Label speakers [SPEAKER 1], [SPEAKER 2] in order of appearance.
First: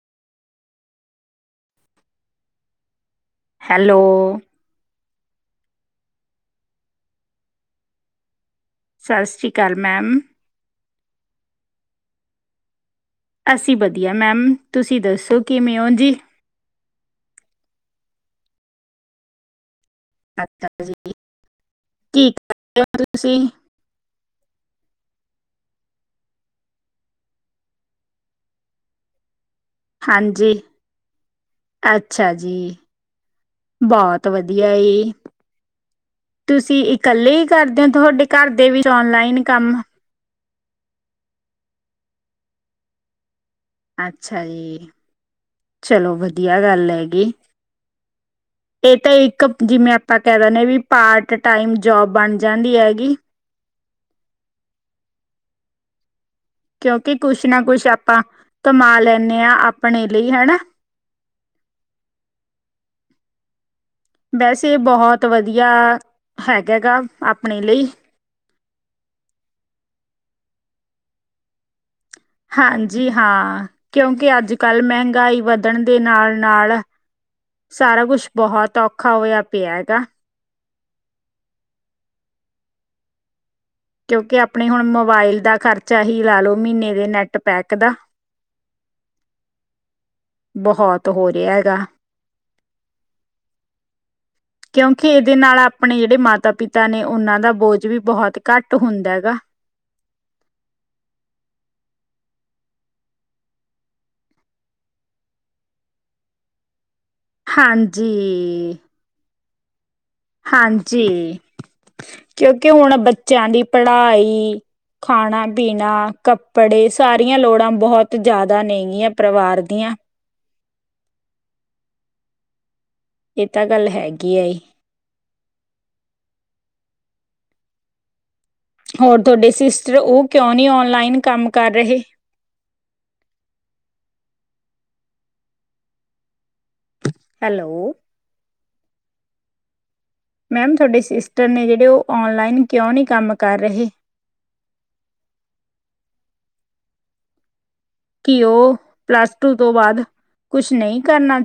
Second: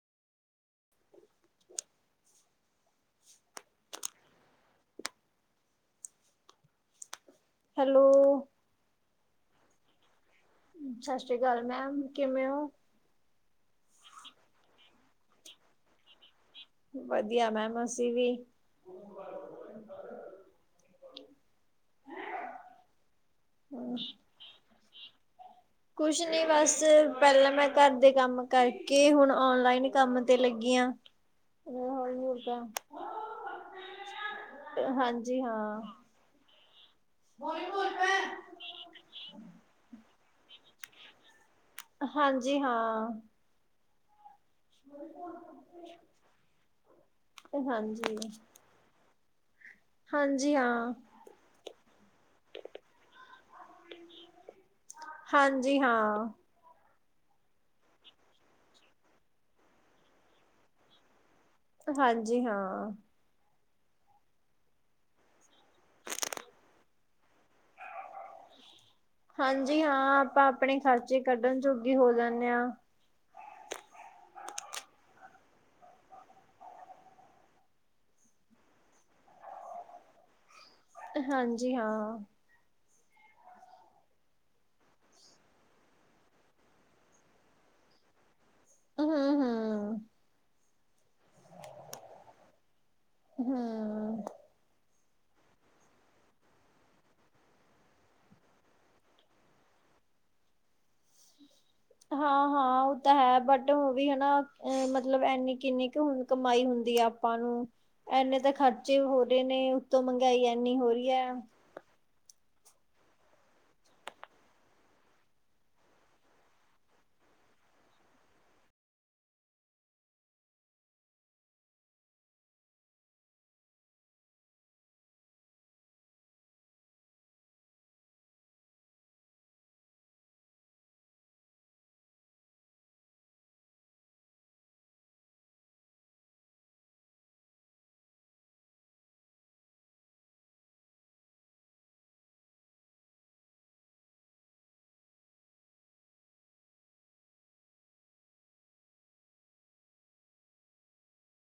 [SPEAKER 1] Hello.
[SPEAKER 2] Hello.
[SPEAKER 1] ਸਤਿ ਸ਼੍ਰੀ ਅਕਾਲ ma'am.
[SPEAKER 2] ਸਤਿ ਸ਼੍ਰੀ ਅਕਾਲ ma'am ਕਿਵੇਂ ਹੋ।
[SPEAKER 1] ਅਸੀਂ ਵਧੀਆ ਮੈਮ ਤੁਸੀਂ ਦੱਸੋ ਕਿਵੇਂ ਓ ਜੀ।
[SPEAKER 2] ਵਧੀਆ ਮੈਂਮ ਅਸੀ ਵੀ।
[SPEAKER 1] [inaudible]
[SPEAKER 2] ਹੂੰ। ਕੁਛ ਨੀ ਬਸ ਪਹਿਲਾਂ ਮੈਂ ਘਰ ਦੇ ਕੰਮ ਕਰਕੇ ਹੁਣ ਆਨਲਾਈਨ ਕੰਮ ਤੇ
[SPEAKER 1] ਹਾਂਜੀ
[SPEAKER 2] ਲੱਗੀਆਂ,
[SPEAKER 1] ਅੱਛਾ ਜੀ ਬਹੁਤ ਵਧੀਆ ਜੀ
[SPEAKER 2] ਹਾਂਜੀ ਹਾਂ।
[SPEAKER 1] ਤੁਸੀਂ ਇੱਕ ਕੱਲੇ ਹੀ ਕਰਦੇ ਹੋ ਤੁਹਾਡੇ ਘਰ ਦੇ ਵੀ ਆਨਲਾਈਨ ਕੰਮ
[SPEAKER 2] ਹਾਂਜੀ ਹਾਂ।
[SPEAKER 1] ਅੱ ਅੱਛਾ ਜੀ, ਚਲੋ ਵਧੀਆ ਗੱਲ ਹੈ ਗੀ
[SPEAKER 2] ਹਾਂਜੀ
[SPEAKER 1] ਇਹ ਤਾਂ ਇ ਜਿਵੇਂ ਆਪਾਂ ਕਹਿ ਦਿੰਨੇ ਵੀ
[SPEAKER 2] ਹਾਂ।
[SPEAKER 1] ਪਾਰਟ ਟਾਈਮ ਜੋਬ ਬਣ ਜਾਂਦੀ ਹੈਗੀ।
[SPEAKER 2] ਹਾਂਜੀ ਹਾਂ।
[SPEAKER 1] ਕਿਉਂਕਿ ਕੁਛ ਨਾ ਕੁਛ ਆਪਾਂ ਕਮਾ ਲੈਂਨੇ ਹਾਂ ਆਪਣੇ ਲਈ ਹਨਾ।
[SPEAKER 2] ਹਾਂਜੀ ਹਾਂ।
[SPEAKER 1] ਵੈਸੇ ਇਹ ਬਹੁਤ ਵਧੀਆ ਹੈਗਾ ਗਾ ਆਪਣੇ ਲਈ।
[SPEAKER 2] ਹਾਂਜੀ ਹਾਂ ਆਪਾਂ ਆਪਣੇ ਖ਼ਰਚੇ ਕੱਢਣ ਜੋ
[SPEAKER 1] ਹਾਂਜੀ ਹਾਂ। ਕਿਉਂਕਿ ਅੱਜ ਕੱਲ੍ਹ ਮਹਿੰਗਾਈ ਵੱਧਣ ਦੇ ਨਾਲ-ਨਾਲ ਸਾਰਾ ਕੁਛ ਬਹੁਤ ਔਖਾ ਹੋਇਆ ਪਿਆ ਹੈਗਾ।
[SPEAKER 2] ਹਾਂਜੀ ਹਾਂ।
[SPEAKER 1] ਕਿਉਂਕਿ ਆਪਣੇ ਹੁਣ ਮੋਬਾਈਲ ਦਾ ਖ਼ਰਚਾ ਹੀ ਲਾ ਲਓ ਮਹੀਨੇ ਦੇ ਨੈੱਟ ਪੈਕ ਦਾ।
[SPEAKER 2] ਹੂੰ ਹੂੰ।
[SPEAKER 1] ਬਹੁਤ ਹੋ ਰਿਹਾ ਗਾ,
[SPEAKER 2] ਹੂੰ।
[SPEAKER 1] ਕਿਉਂ ਖੇ ਇਹਦੇ ਨਾਲ ਆਪਣੇ ਜਿਹੜੇ ਮਾਤਾ ਪਿਤਾ ਨੇ ਉਹਨਾਂ ਦਾ ਬੋਝ ਵੀ ਬਹੁਤ ਘੱਟ ਹੁੰਦਾ ਹੈ ਗਾ।
[SPEAKER 2] ਹਾਂ ਹਾਂ ਉਹ ਤਾਂ ਹੈ ਬਟ ਉਹ ਵੀ ਹਨਾ ਮਤਲਬ ਇੰਨੀ ਇੰਨੀ ਕੁ ਹ ਕਮਾਈ ਹੁੰਦੀ ਆ। ਆਪਾਂ ਨੂੰ, ਇੰਨੇ ਤਾਂ
[SPEAKER 1] ਹਾਂਜੀ
[SPEAKER 2] ਖਰਚੇ ਹੋ ਨੇ ਤੇ ਮਹਿੰਗਾਈ ਐੰਨੀ ਹੋ ਰਹੀ
[SPEAKER 1] ਹਾਂਜੀ
[SPEAKER 2] ਹੈ।
[SPEAKER 1] ਕਿਉਂਕਿ ਹੁਣ ਬੱਚਿਆਂ ਦੀ ਪੜ੍ਹਾਈ ਖਾਣਾ ਪੀਣਾ ਕੱਪੜੇ ਸਾਰੀਆਂ ਲੋੜਾਂ ਬਹੁਤ ਜ਼ਿਆਦਾ ਨੇ ਗੀਆਂ ਪਰਿਵਾਰ ਦੀਆਂ। ਇਹ ਤਾਂ ਗੱਲ ਹੈਗੀ ਆ ਜੀ। ਹੋਰ ਤੁਹਾਡੇ ਸਿਸਟਰ ਉਹ ਕਿਉਂ ਨਹੀਂ ਆਨਲਾਈਨ ਕੰਮ ਕਰ ਰਹੇ। ਹੈਲੋ। ਮੈਮ ਤੁਹਾਡੇ ਸਿਸਟਰ ਨੇ ਜਿਹੜੇ ਉਹ ਆਨਲਾਈਨ ਕਿਉਂ ਨਹੀਂ ਕੰਮ ਕਰ ਰਹੇ, ਕਿ ਉਹ ਪਲੱਸ ਟੂ ਤੋਂ ਬਾਅਦ ਕੁਛ ਨਹੀਂ ਕਰਨਾ